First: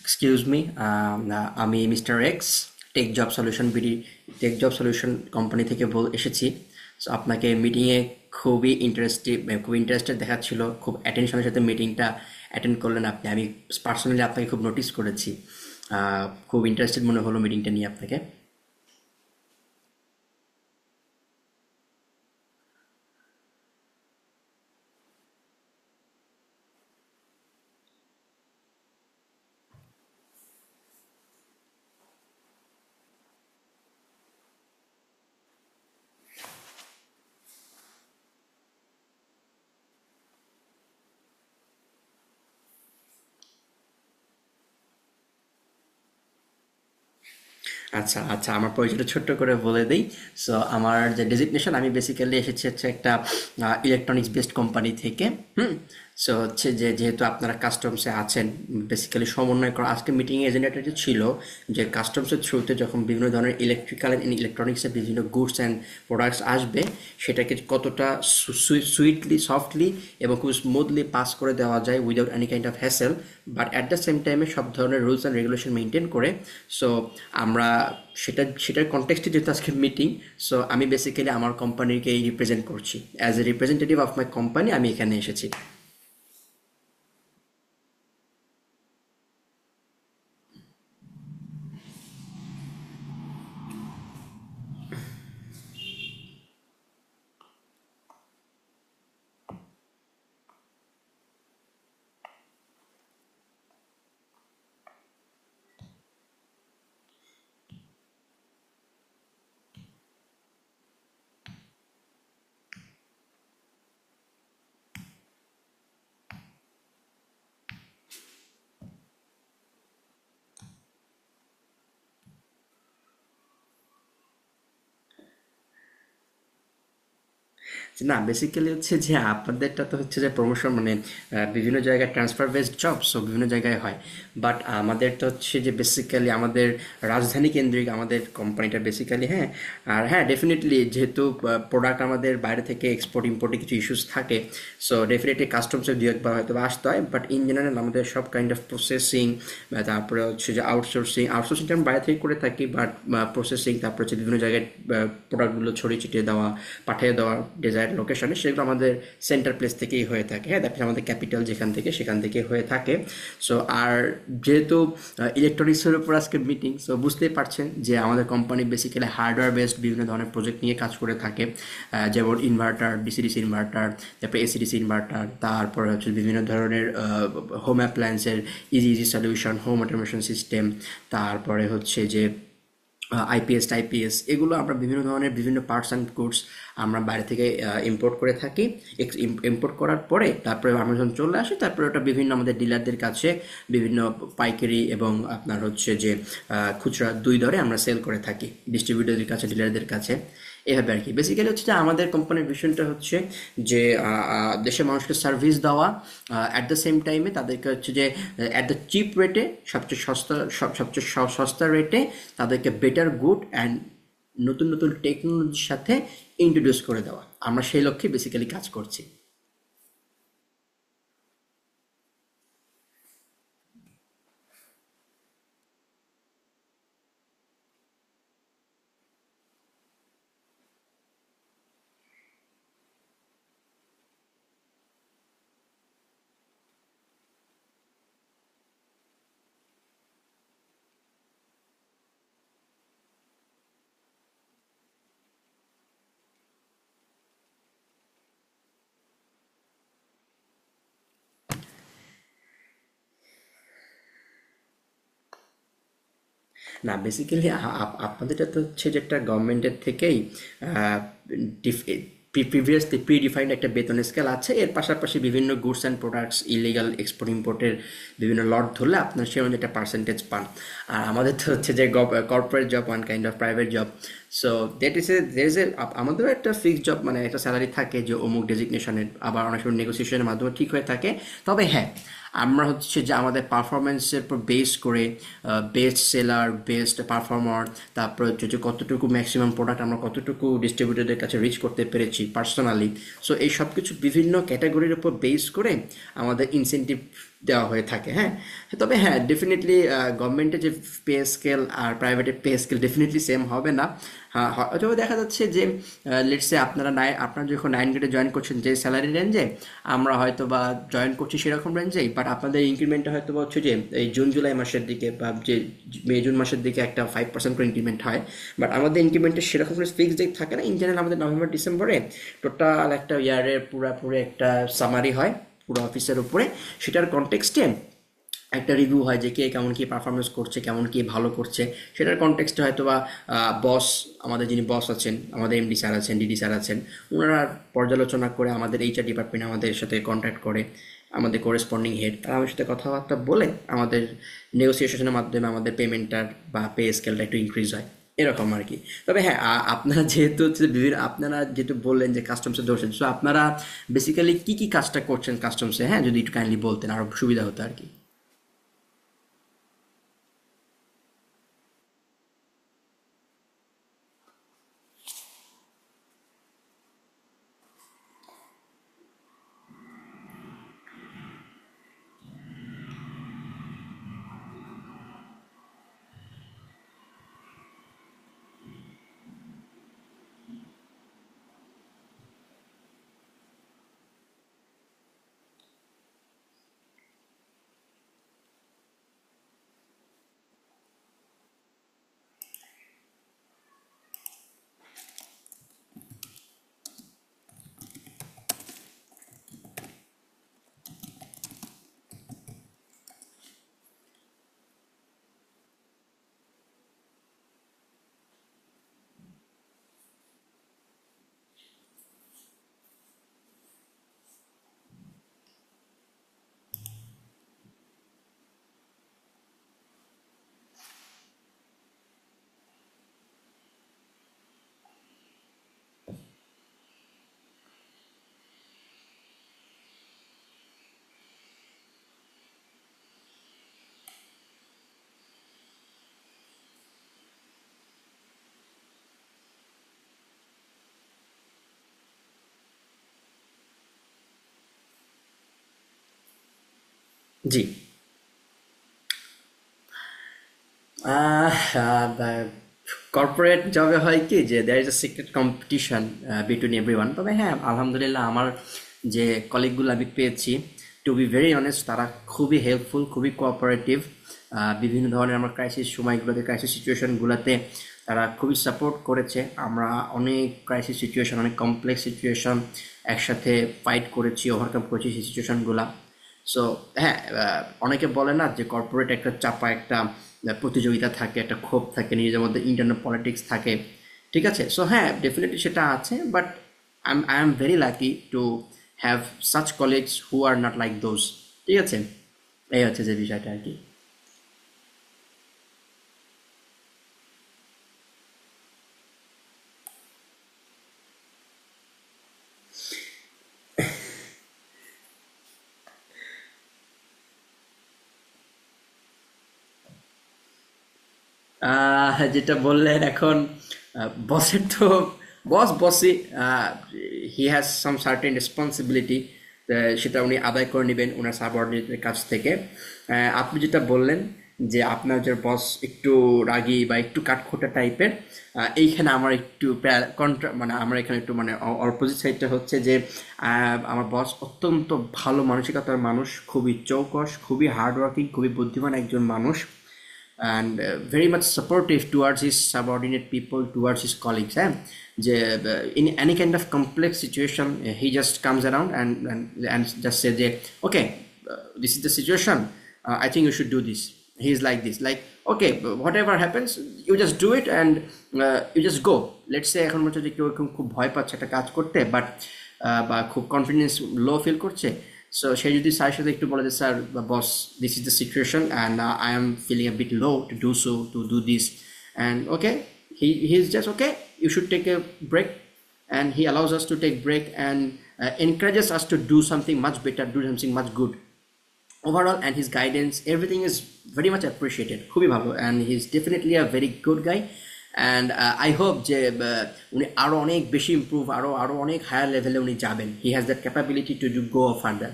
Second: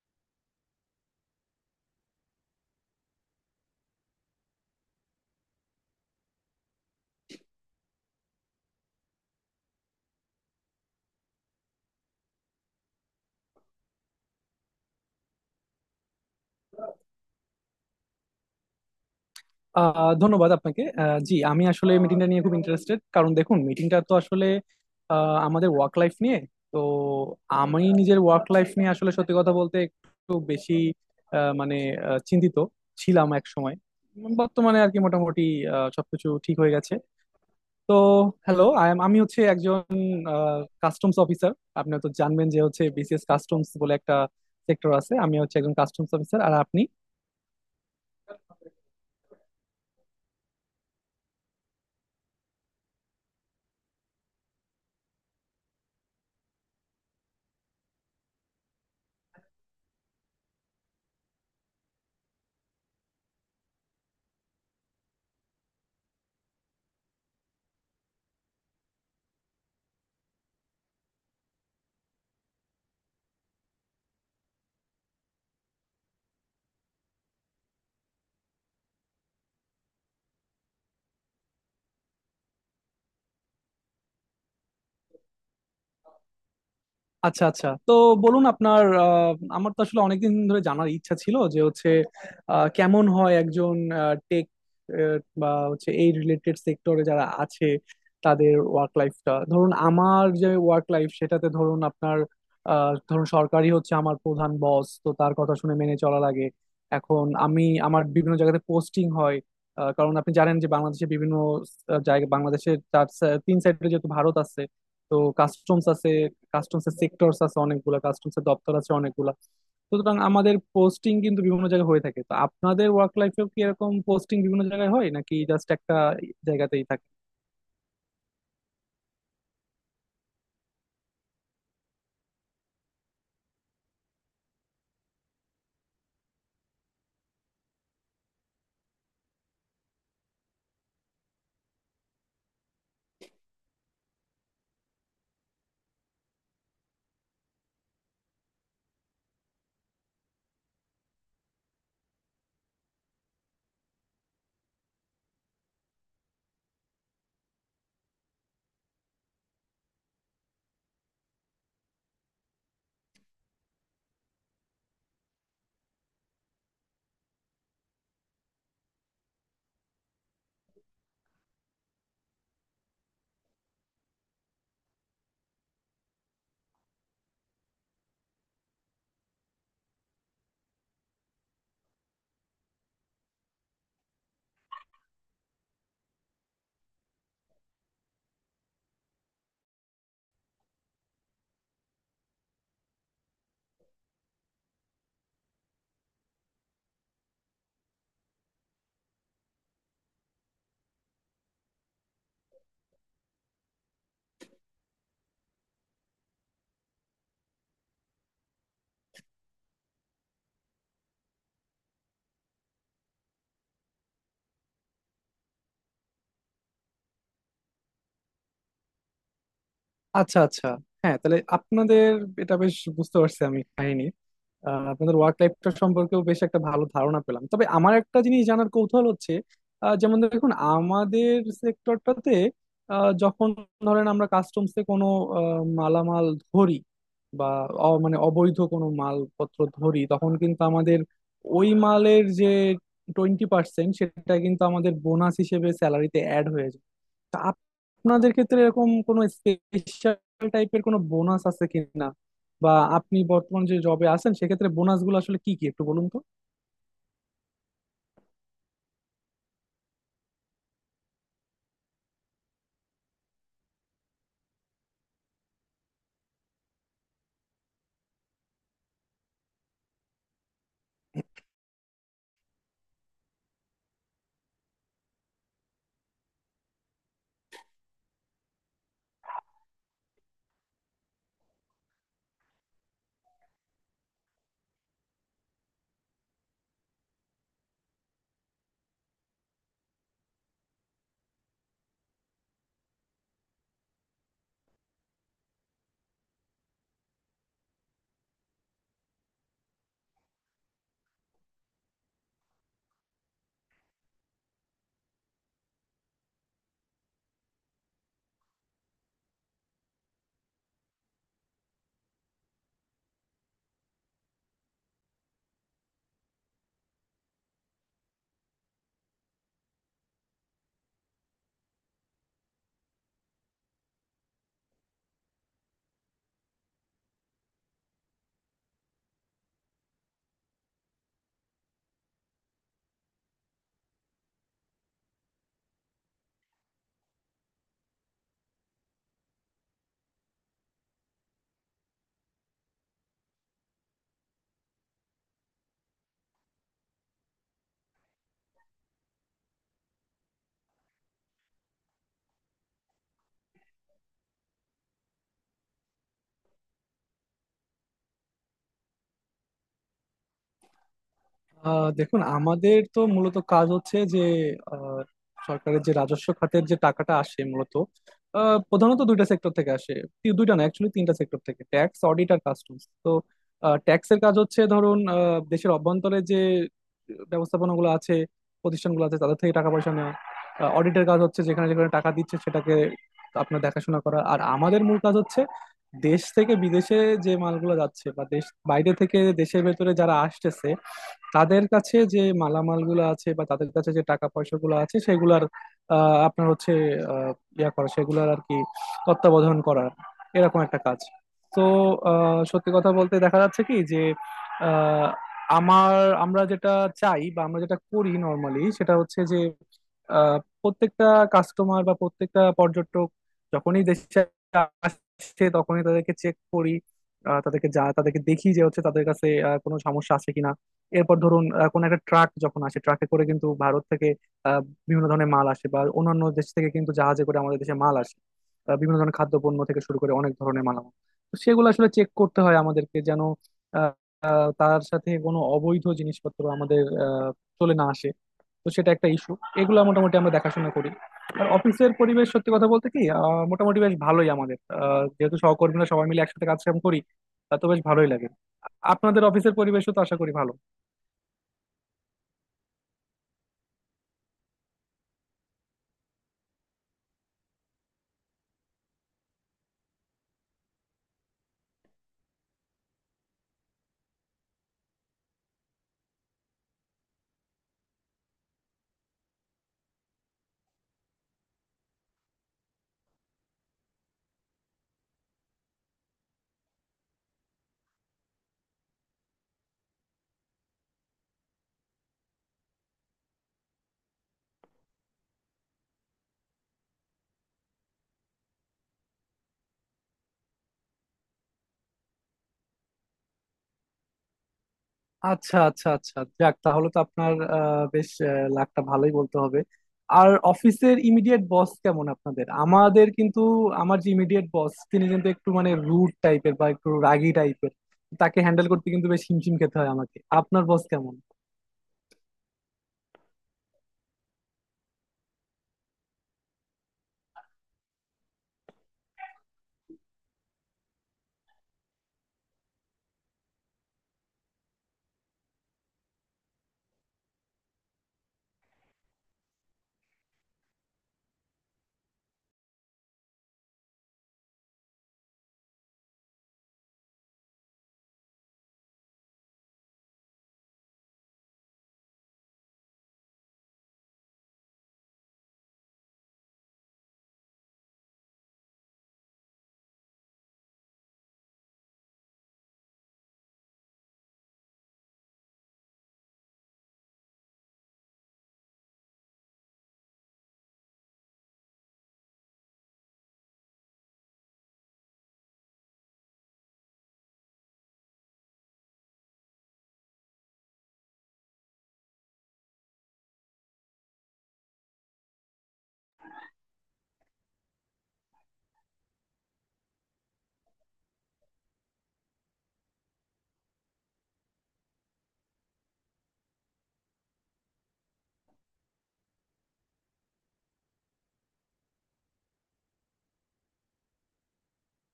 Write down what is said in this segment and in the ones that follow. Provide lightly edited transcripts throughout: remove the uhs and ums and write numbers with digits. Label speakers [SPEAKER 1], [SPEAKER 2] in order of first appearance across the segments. [SPEAKER 1] Excuse me, আমি mister X. Tech job solution BD tech job solution company থেকে বল এসেছি। সো আপনাকে মিটিংয়ে খুবই ইন্টারেস্টিভ খুব ইন্টারেস্টেড দেখাচ্ছিল, খুব অ্যাটেনশনের সাথে মিটিংটা অ্যাটেন্ড করলেন। আমি পার্সোনালি আপনাকে খুব নোটিস করেছি। আহ, খুব ইন্টারেস্টেড মনে হলো মিটিংটা নিয়ে আপনাকে।
[SPEAKER 2] ধন্যবাদ আপনাকে। জি, আমি আসলে মিটিংটা নিয়ে খুব ইন্টারেস্টেড, কারণ দেখুন মিটিংটা তো আসলে আমাদের ওয়ার্ক লাইফ নিয়ে। তো আমি নিজের ওয়ার্ক লাইফ নিয়ে আসলে সত্যি কথা বলতে একটু বেশি আহ, মানে চিন্তিত ছিলাম এক সময়। বর্তমানে আর কি মোটামুটি সবকিছু ঠিক হয়ে গেছে। তো, হ্যালো, আমি হচ্ছে একজন কাস্টমস অফিসার। আপনি তো জানবেন যে হচ্ছে বিসিএস কাস্টমস বলে একটা সেক্টর আছে। আমি হচ্ছে একজন কাস্টমস অফিসার, আর আপনি?
[SPEAKER 1] আচ্ছা, আচ্ছা, আমার পরিচয়টা ছোট্ট করে বলে দেই। সো আমার যে ডেজিগনেশন, আমি বেসিক্যালি এসেছি হচ্ছে একটা ইলেকট্রনিক্স বেসড কোম্পানি থেকে। হুম? সো হচ্ছে যে, যেহেতু আপনারা কাস্টমসে আছেন, বেসিক্যালি সমন্বয় করা, আজকে মিটিংয়ে এজেন্ডাটা যে ছিল যে কাস্টমসের থ্রুতে যখন বিভিন্ন ধরনের ইলেকট্রিক্যাল অ্যান্ড ইলেকট্রনিক্সের বিভিন্ন গুডস অ্যান্ড প্রোডাক্টস আসবে, সেটাকে কতটা সুইটলি, সফটলি এবং খুব স্মুথলি পাস করে দেওয়া যায় without any kind of hassle, but at the same টাইমে সব ধরনের রুলস অ্যান্ড রেগুলেশন মেনটেন করে। সো আমরা, সেটার কনটেক্সটে যেহেতু আজকে মিটিং, সো আমি বেসিক্যালি আমার কোম্পানিকেই রিপ্রেজেন্ট করছি। As a representative of my company আমি এখানে এসেছি।
[SPEAKER 2] আচ্ছা আচ্ছা, তো বলুন আপনার। আমার তো আসলে অনেকদিন ধরে জানার ইচ্ছা ছিল যে হচ্ছে কেমন হয় একজন টেক বা হচ্ছে এই রিলেটেড সেক্টরে যারা আছে তাদের ওয়ার্ক লাইফটা। ধরুন আমার যে ওয়ার্ক লাইফ, সেটাতে ধরুন আপনার ধরুন, সরকারি হচ্ছে আমার প্রধান বস, তো তার কথা শুনে মেনে চলা লাগে। এখন আমি আমার বিভিন্ন জায়গাতে পোস্টিং হয়। কারণ আপনি জানেন যে বাংলাদেশে বিভিন্ন জায়গা, বাংলাদেশের তিন সাইডে যেহেতু ভারত আছে, তো কাস্টমস আছে, কাস্টমসের সেক্টরস আছে অনেকগুলা, কাস্টমসের দপ্তর আছে অনেকগুলা। সুতরাং আমাদের পোস্টিং কিন্তু বিভিন্ন জায়গায় হয়ে থাকে। তো আপনাদের ওয়ার্ক লাইফেও কি এরকম পোস্টিং বিভিন্ন জায়গায় হয় নাকি জাস্ট একটা জায়গাতেই থাকে?
[SPEAKER 1] যে না, বেসিক্যালি হচ্ছে যে আপনাদেরটা তো হচ্ছে যে প্রমোশন মানে বিভিন্ন জায়গায় ট্রান্সফার বেসড জব, সো বিভিন্ন জায়গায় হয়। বাট আমাদেরটা হচ্ছে যে বেসিক্যালি আমাদের রাজধানী কেন্দ্রিক, আমাদের কোম্পানিটা বেসিক্যালি, হ্যাঁ। আর হ্যাঁ ডেফিনেটলি যেহেতু প্রোডাক্ট আমাদের বাইরে থেকে এক্সপোর্ট ইম্পোর্টে কিছু ইস্যুস থাকে, সো ডেফিনেটলি কাস্টমসের দু একবার হয়তো বা আসতে হয়। বাট ইন জেনারেল আমাদের সব কাইন্ড অফ প্রসেসিং, তারপরে হচ্ছে যে out আউটসোর্সিং আউটসোর্সিংটা আমি বাইরে থেকে করে থাকি। বাট প্রসেসিং, তারপর হচ্ছে বিভিন্ন জায়গায় প্রোডাক্টগুলো ছড়িয়ে ছিটিয়ে দেওয়া, পাঠিয়ে দেওয়া ডিজায়ার লোকেশনে, সেগুলো আমাদের সেন্টার প্লেস থেকেই হয়ে থাকে। হ্যাঁ, দ্যাট আমাদের ক্যাপিটাল, যেখান থেকে সেখান থেকে হয়ে থাকে। সো আর যেহেতু ইলেকট্রনিক্সের উপর আজকে মিটিং, সো বুঝতেই পারছেন যে আমাদের কোম্পানি বেসিক্যালি হার্ডওয়্যার বেসড বিভিন্ন ধরনের প্রজেক্ট নিয়ে কাজ করে থাকে। যেমন ইনভার্টার, ডিসি ডিসি ইনভার্টার, তারপরে এসিডিসি ইনভার্টার, তারপরে হচ্ছে বিভিন্ন ধরনের হোম অ্যাপ্লায়েন্সের easy easy solution, home automation system, তারপরে হচ্ছে যে আইপিএস টাইপিএস। এগুলো আমরা বিভিন্ন ধরনের, বিভিন্ন পার্টস অ্যান্ড গুডস আমরা বাইরে থেকে ইম্পোর্ট করে থাকি। ইম্পোর্ট করার পরে তারপরে আমরা যখন চলে আসি, তারপরে ওটা বিভিন্ন আমাদের ডিলারদের কাছে, বিভিন্ন পাইকারি এবং আপনার হচ্ছে যে খুচরা, দুই দরে আমরা সেল করে থাকি, ডিস্ট্রিবিউটরদের কাছে, ডিলারদের কাছে। এভাবে আর কি, বেসিক্যালি হচ্ছে যে আমাদের কোম্পানির ভিশনটা হচ্ছে যে আহ, আহ, দেশের মানুষকে সার্ভিস দেওয়া, অ্যাট দ্য সেম টাইমে তাদেরকে হচ্ছে যে অ্যাট দ্য চিপ রেটে, সবচেয়ে সস্তা, সস্তা রেটে তাদেরকে বেটার গুড অ্যান্ড নতুন নতুন টেকনোলজির সাথে ইন্ট্রোডিউস করে দেওয়া। আমরা সেই লক্ষ্যে বেসিক্যালি কাজ করছি।
[SPEAKER 2] আচ্ছা আচ্ছা। হ্যাঁ, তাহলে আপনাদের এটা বেশ বুঝতে পারছি আমি, কাহিনী। আপনাদের ওয়ার্ক লাইফটা সম্পর্কেও বেশ একটা ভালো ধারণা পেলাম। তবে আমার একটা জিনিস জানার কৌতূহল হচ্ছে। যেমন দেখুন, আমাদের সেক্টরটাতে যখন ধরেন আমরা কাস্টমসে কোনো মালামাল ধরি, বা মানে অবৈধ কোনো মালপত্র ধরি, তখন কিন্তু আমাদের ওই মালের যে 20% সেটা কিন্তু আমাদের বোনাস হিসেবে স্যালারিতে অ্যাড হয়ে যায়। তা আপ- আপনাদের ক্ষেত্রে এরকম কোনো স্পেশাল টাইপের কোনো বোনাস আছে কিনা, বা আপনি বর্তমান যে জবে আছেন সেক্ষেত্রে বোনাস গুলো আসলে কি কি একটু বলুন তো।
[SPEAKER 1] না বেসিক্যালি আপনাদের তো হচ্ছে যে একটা গভর্নমেন্টের থেকেই প্রিভিয়াসলি প্রি ডিফাইন্ড একটা বেতন স্কেল আছে, এর পাশাপাশি বিভিন্ন goods and products illegal export ইম্পোর্টের বিভিন্ন লট ধরলে আপনার সে অনুযায়ী একটা পার্সেন্টেজ পান। আর আমাদের তো হচ্ছে যে corporate job, one kind of private job. So that is a there is a, আমাদেরও একটা ফিক্সড জব মানে একটা স্যালারি থাকে যে অমুক ডেজিগনেশনের, আবার অনেক সময় নেগোসিয়েশনের মাধ্যমে ঠিক হয়ে থাকে। তবে হ্যাঁ, আমরা হচ্ছে যে আমাদের পারফরমেন্সের উপর বেস করে বেস্ট সেলার, বেস্ট পারফর্মার, তারপর হচ্ছে যে কতটুকু ম্যাক্সিমাম প্রোডাক্ট আমরা কতটুকু ডিস্ট্রিবিউটরদের কাছে রিচ করতে পেরেছি পার্সোনালি, সো এই সব কিছু বিভিন্ন ক্যাটাগরির উপর বেস করে আমাদের ইনসেনটিভ দেওয়া হয়ে থাকে। হ্যাঁ। তবে হ্যাঁ ডেফিনেটলি গভর্নমেন্টের যে পে স্কেল আর প্রাইভেটের পে স্কেল ডেফিনেটলি সেম হবে না। হ্যাঁ, হয়তো দেখা যাচ্ছে যে লেটসে আপনার যে যখন নাইন গ্রেডে জয়েন করছেন যে স্যালারি রেঞ্জে, আমরা হয়তো বা জয়েন করছি সেরকম রেঞ্জেই। বাট আপনাদের ইনক্রিমেন্টটা হয়তো বা হচ্ছে যে এই জুন জুলাই মাসের দিকে বা যে মে জুন মাসের দিকে একটা 5% করে ইনক্রিমেন্ট হয়। বাট আমাদের ইনক্রিমেন্টের সেরকম কোনো ফিক্স ডেট থাকে না, ইন জেনারেল আমাদের নভেম্বর ডিসেম্বরে টোটাল একটা ইয়ারের পুরাপুরি একটা সামারি হয় পুরো অফিসের উপরে, সেটার কনটেক্সটে একটা রিভিউ হয় যে কে কেমন কি পারফরমেন্স করছে, কেমন কি ভালো করছে। সেটার কনটেক্সটে হয়তো বা বস, আমাদের যিনি বস আছেন, আমাদের এমডি স্যার আছেন, ডিডি স্যার আছেন, ওনারা পর্যালোচনা করে আমাদের এইচআর ডিপার্টমেন্ট আমাদের সাথে কন্ট্যাক্ট করে, আমাদের করেসপন্ডিং হেড তারা আমার সাথে কথাবার্তা বলে, আমাদের নেগোসিয়েশনের মাধ্যমে আমাদের পেমেন্টটার বা পে স্কেলটা একটু ইনক্রিজ হয়। এরকম আর কি। তবে হ্যাঁ, আপনারা যেহেতু হচ্ছে বিভিন্ন, আপনারা যেহেতু বললেন যে কাস্টমসে ধরছেন, সো আপনারা বেসিক্যালি কি কি কাজটা করছেন কাস্টমসে, হ্যাঁ যদি একটু কাইন্ডলি বলতেন আরো সুবিধা হতো আর কি।
[SPEAKER 2] দেখুন, আমাদের তো মূলত কাজ হচ্ছে যে আহ, সরকারের যে রাজস্ব খাতের যে টাকাটা আসে, মূলত প্রধানত দুইটা সেক্টর থেকে আসে। দুইটা না, অ্যাকচুয়ালি তিনটা সেক্টর থেকে: ট্যাক্স, অডিট আর কাস্টমস। তো ট্যাক্সের কাজ হচ্ছে, ধরুন দেশের অভ্যন্তরে যে ব্যবস্থাপনাগুলো আছে, প্রতিষ্ঠানগুলো আছে, তাদের থেকে টাকা পয়সা নেওয়া। অডিটের কাজ হচ্ছে যেখানে যেখানে টাকা দিচ্ছে সেটাকে আপনার দেখাশোনা করা। আর আমাদের মূল কাজ হচ্ছে দেশ থেকে বিদেশে যে মালগুলো যাচ্ছে, বা দেশ বাইরে থেকে দেশের ভেতরে যারা আসতেছে, তাদের কাছে যে মালামালগুলো আছে বা তাদের কাছে যে টাকা পয়সাগুলো আছে সেগুলার আহ, আপনার হচ্ছে আহ, ইয়া করা সেগুলার আর কি, তত্ত্বাবধান করার এরকম একটা কাজ। তো সত্যি কথা বলতে দেখা যাচ্ছে কি যে আহ, আমার আমরা যেটা চাই বা আমরা যেটা করি নর্মালি, সেটা হচ্ছে যে আহ, প্রত্যেকটা কাস্টমার বা প্রত্যেকটা পর্যটক যখনই দেশে আসছে তখনই তাদেরকে চেক করি। তাদেরকে যা তাদেরকে দেখি যে হচ্ছে তাদের কাছে কোনো সমস্যা আছে কিনা। এরপর ধরুন কোনো একটা ট্রাক যখন আসে, ট্রাকে করে কিন্তু ভারত থেকে আহ, বিভিন্ন ধরনের মাল আসে, বা অন্যান্য দেশ থেকে কিন্তু জাহাজে করে আমাদের দেশে মাল আসে। বিভিন্ন ধরনের খাদ্যপণ্য থেকে শুরু করে অনেক ধরনের মালামাল। তো সেগুলো আসলে চেক করতে হয় আমাদেরকে, যেন আহ, আহ, তার সাথে কোনো অবৈধ জিনিসপত্র আমাদের চলে না আসে। তো সেটা একটা ইস্যু, এগুলো মোটামুটি আমরা দেখাশোনা করি। আর অফিসের পরিবেশ সত্যি কথা বলতে কি মোটামুটি বেশ ভালোই আমাদের, যেহেতু সহকর্মীরা সবাই মিলে একসাথে কাজ কাম করি,
[SPEAKER 1] জি।
[SPEAKER 2] তো বেশ ভালোই লাগে। আপনাদের অফিসের পরিবেশও তো আশা করি ভালো।
[SPEAKER 1] আহ আ বা কর্পোরেট জবে হয় কি যে there is a secret competition between everyone. তবে হ্যাঁ, আলহামদুলিল্লাহ, আমার যে কলিগগুলো আমি পেয়েছি, to be very honest, তারা খুবই হেল্পফুল, খুবই cooperative, বিভিন্ন ধরনের আমার ক্রাইসিস সিচুয়েশনগুলোতে তারা খুবই সাপোর্ট করেছে। আমরা অনেক ক্রাইসিস সিচুয়েশন, অনেক কমপ্লেক্স সিচুয়েশন একসাথে ফাইট করেছি, ওভারকাম করেছি সেই সিচুয়েশনগুলা। সো হ্যাঁ, অনেকে বলে না যে কর্পোরেট একটা চাপা একটা প্রতিযোগিতা থাকে, একটা ক্ষোভ থাকে, নিজেদের মধ্যে ইন্টারনাল পলিটিক্স থাকে। ঠিক আছে, সো হ্যাঁ ডেফিনেটলি সেটা আছে, but I am very lucky to have such colleagues who are not like those. ঠিক আছে, এই হচ্ছে যে বিষয়টা আর কি।
[SPEAKER 2] আচ্ছা আচ্ছা আচ্ছা, যাক তাহলে তো আপনার বেশ লাকটা ভালোই বলতে হবে। আর অফিসের ইমিডিয়েট বস কেমন আপনাদের? আমাদের কিন্তু, আমার যে ইমিডিয়েট বস, তিনি কিন্তু একটু মানে রুড টাইপের বা একটু রাগী টাইপের। তাকে হ্যান্ডেল করতে কিন্তু বেশ হিমশিম খেতে হয় আমাকে। আপনার বস কেমন?
[SPEAKER 1] যেটা বললেন এখন, বসের তো, বস বসই। He has some certain responsibility, সেটা উনি আদায় করে নেবেন ওনার সাবঅর্ডিনেটের কাছ থেকে। আপনি যেটা বললেন যে আপনার যে বস একটু রাগী বা একটু কাঠখোট্টা টাইপের, এইখানে আমার একটু কন্ট্রা মানে আমার এখানে একটু মানে অপোজিট সাইডটা হচ্ছে যে আমার বস অত্যন্ত ভালো মানসিকতার মানুষ, খুবই চৌকস, খুবই হার্ডওয়ার্কিং, খুবই বুদ্ধিমান একজন মানুষ। And very much supportive towards his subordinate people, towards his colleagues, eh? যে, in any kind of complex situation, he just comes around and just says, yeah, okay. uh, This is the situation. I think you should do this. He's like this, like, okay, but whatever happens, you just do it, and you just go. Let's say এখন মনে হচ্ছে যে কেউ এরকম খুব ভয় পাচ্ছে একটা কাজ করতে, বাট খুব কনফিডেন্স লো ফিল করছে। সো সে যদি স্যারের সাথে একটু বলে যে স্যার বা boss, this is the situation and I am feeling a bit low to do so, to do this and okay, he he is just okay, you should take a break. And he allows us to take break and encourages us to do something much better, do something much good overall. And his guidance, everything is very much appreciated, খুবই ভালো। And he is definitely a very good guy. And I hope যে উনি আরও অনেক বেশি improve, আরও আরও অনেক হায়ার লেভেলে উনি যাবেন। He has that capability to go further.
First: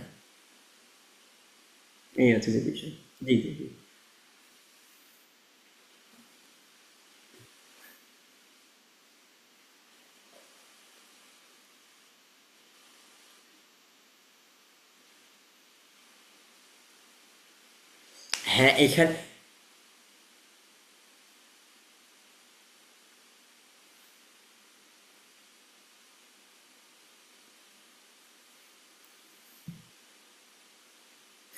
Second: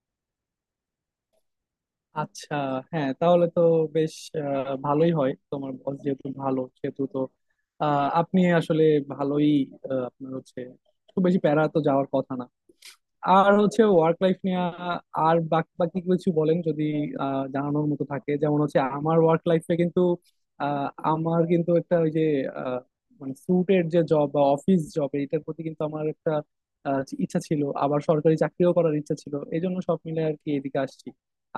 [SPEAKER 1] এই হচ্ছে
[SPEAKER 2] আচ্ছা।
[SPEAKER 1] যে বিষয়।
[SPEAKER 2] হ্যাঁ,
[SPEAKER 1] জি
[SPEAKER 2] তাহলে
[SPEAKER 1] জি
[SPEAKER 2] তো
[SPEAKER 1] জি।
[SPEAKER 2] বেশ ভালোই হয়। তোমার বস যেহেতু ভালো, সেহেতু তো আপনি আসলে ভালোই। আপনার হচ্ছে খুব বেশি প্যারা তো যাওয়ার কথা না। আর হচ্ছে ওয়ার্ক লাইফ নিয়ে আর বাকি বাকি কিছু বলেন যদি জানানোর মতো থাকে। যেমন
[SPEAKER 1] হ্যাঁ
[SPEAKER 2] হচ্ছে
[SPEAKER 1] এখানে।
[SPEAKER 2] আমার ওয়ার্ক লাইফে কিন্তু আহ, আমার কিন্তু একটা ওই যে আহ, মানে স্যুটের যে জব বা অফিস জব এটার প্রতি কিন্তু আমার একটা ইচ্ছা ছিল, আবার সরকারি চাকরিও করার ইচ্ছা ছিল, এই জন্য সব মিলে আর কি এদিকে আসছি।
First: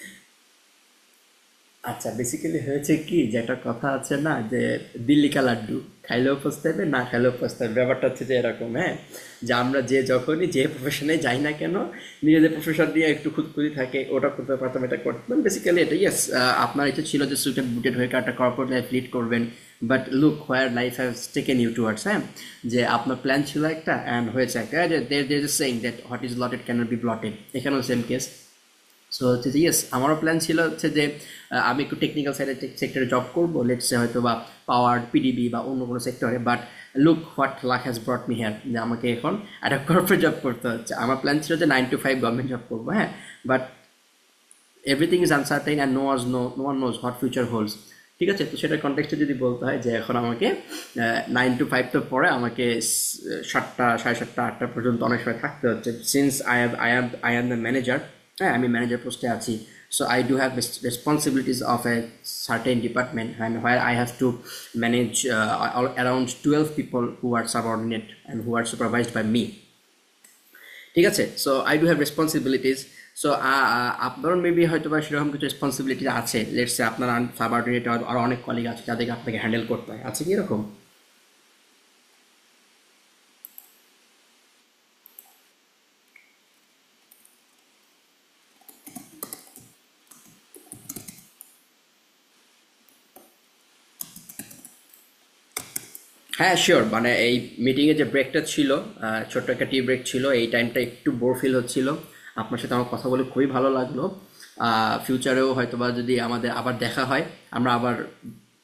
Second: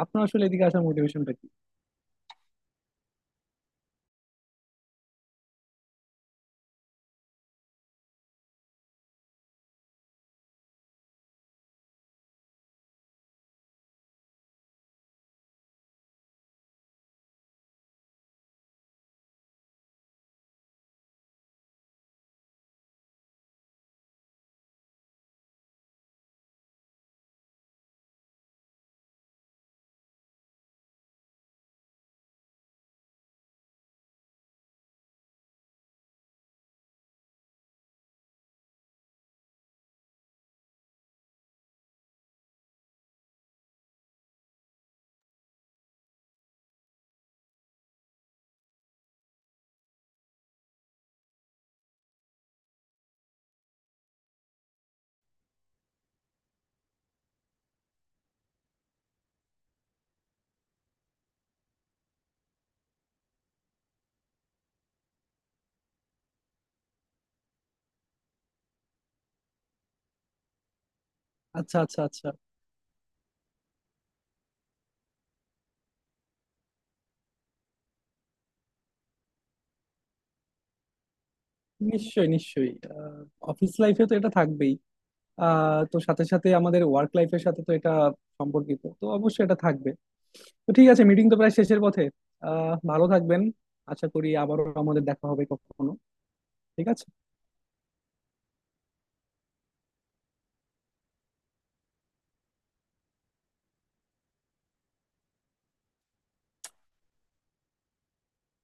[SPEAKER 2] আপনার আসলে এদিকে আসার মোটিভেশনটা কি?
[SPEAKER 1] আচ্ছা, বেসিক্যালি হয়েছে কি যে একটা কথা আছে না যে দিল্লি কা লাড্ডু, খাইলেও পস্তাবে, না খাইলেও পস্তাবে। ব্যাপারটা হচ্ছে যে এরকম, হ্যাঁ। যে আমরা যে যখনই যে প্রফেশনে যাই না কেন, নিজেদের প্রফেশন দিয়ে একটু খুঁতখুঁতি থাকে, ওটা করতে পারতাম, এটা করতাম। বেসিক্যালি এটা ইয়েস, আপনার ইচ্ছা ছিল যে সুইটেড বুটেড হয়ে একটা কর্পোরেট লাইফ লিড করবেন, but look where life has taken you towards, হ্যাঁ। যে আপনার প্ল্যান ছিল একটা অ্যান্ড হয়েছে একটা। দের দের is saying that what is allotted can be blotted. এখানেও সেম কেস। সো হচ্ছে যে ইয়েস, আমারও প্ল্যান ছিল হচ্ছে যে আমি একটু টেকনিক্যাল সাইডের সেক্টরে জব করবো, লেটসে হয়তো বা পাওয়ার পিডিবি বা অন্য কোনো সেক্টরে। But look what luck has brought me here, যে আমাকে এখন একটা কর্পোরেট জব করতে হচ্ছে। আমার প্ল্যান ছিল যে 9 to 5 গভর্নমেন্ট জব করবো, হ্যাঁ। But everything is uncertain and no was no no one knows what future holds. ঠিক আছে। তো সেটার কনটেক্সটে যদি বলতে হয় যে এখন আমাকে 9 to 5, তো পরে আমাকে স- সাতটা, সাড়ে সাতটা, আটটা পর্যন্ত অনেক সময় থাকতে হচ্ছে। Since I am the manager, হ্যাঁ আমি ম্যানেজার পোস্টে আছি। So I do have responsibilities of a certain department and where I have to manage around 12 people who are subordinate and who are supervised by me. ঠিক আছে, so I
[SPEAKER 2] আচ্ছা
[SPEAKER 1] do have
[SPEAKER 2] আচ্ছা আচ্ছা।
[SPEAKER 1] Responsibilities. So আপনার maybe হয়তো বা সেরকম কিছু রেসপন্সিবিলিটি আছে, লেটস সে আপনার সাবার্ডিনেট আর অনেক কলিগ আছে যাদেরকে আপনাকে হ্যান্ডেল করতে হয়, আছে কি এরকম?
[SPEAKER 2] নিশ্চয়ই নিশ্চয়ই, অফিস লাইফে তো এটা থাকবেই। তো সাথে সাথে আমাদের ওয়ার্ক লাইফের সাথে তো এটা সম্পর্কিত, তো অবশ্যই এটা থাকবে। তো ঠিক আছে, মিটিং তো প্রায় শেষের পথে। ভালো থাকবেন, আশা করি আবারও আমাদের দেখা হবে কখনো।
[SPEAKER 1] হ্যাঁ শিওর,
[SPEAKER 2] ঠিক আছে।
[SPEAKER 1] মানে এই মিটিংয়ে যে ব্রেকটা ছিল, ছোট্ট একটা টি ব্রেক ছিল, এই টাইমটা একটু বোর ফিল হচ্ছিল, আপনার সাথে আমার কথা বলে খুবই ভালো লাগলো। ফিউচারেও হয়তোবা যদি আমাদের আবার দেখা হয়, আমরা আবার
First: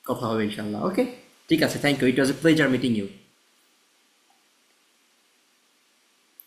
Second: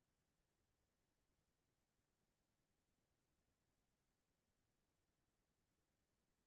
[SPEAKER 1] কথা হবে, ইনশাল্লাহ। ওকে, ঠিক আছে। Thank you, it was a pleasure meeting you.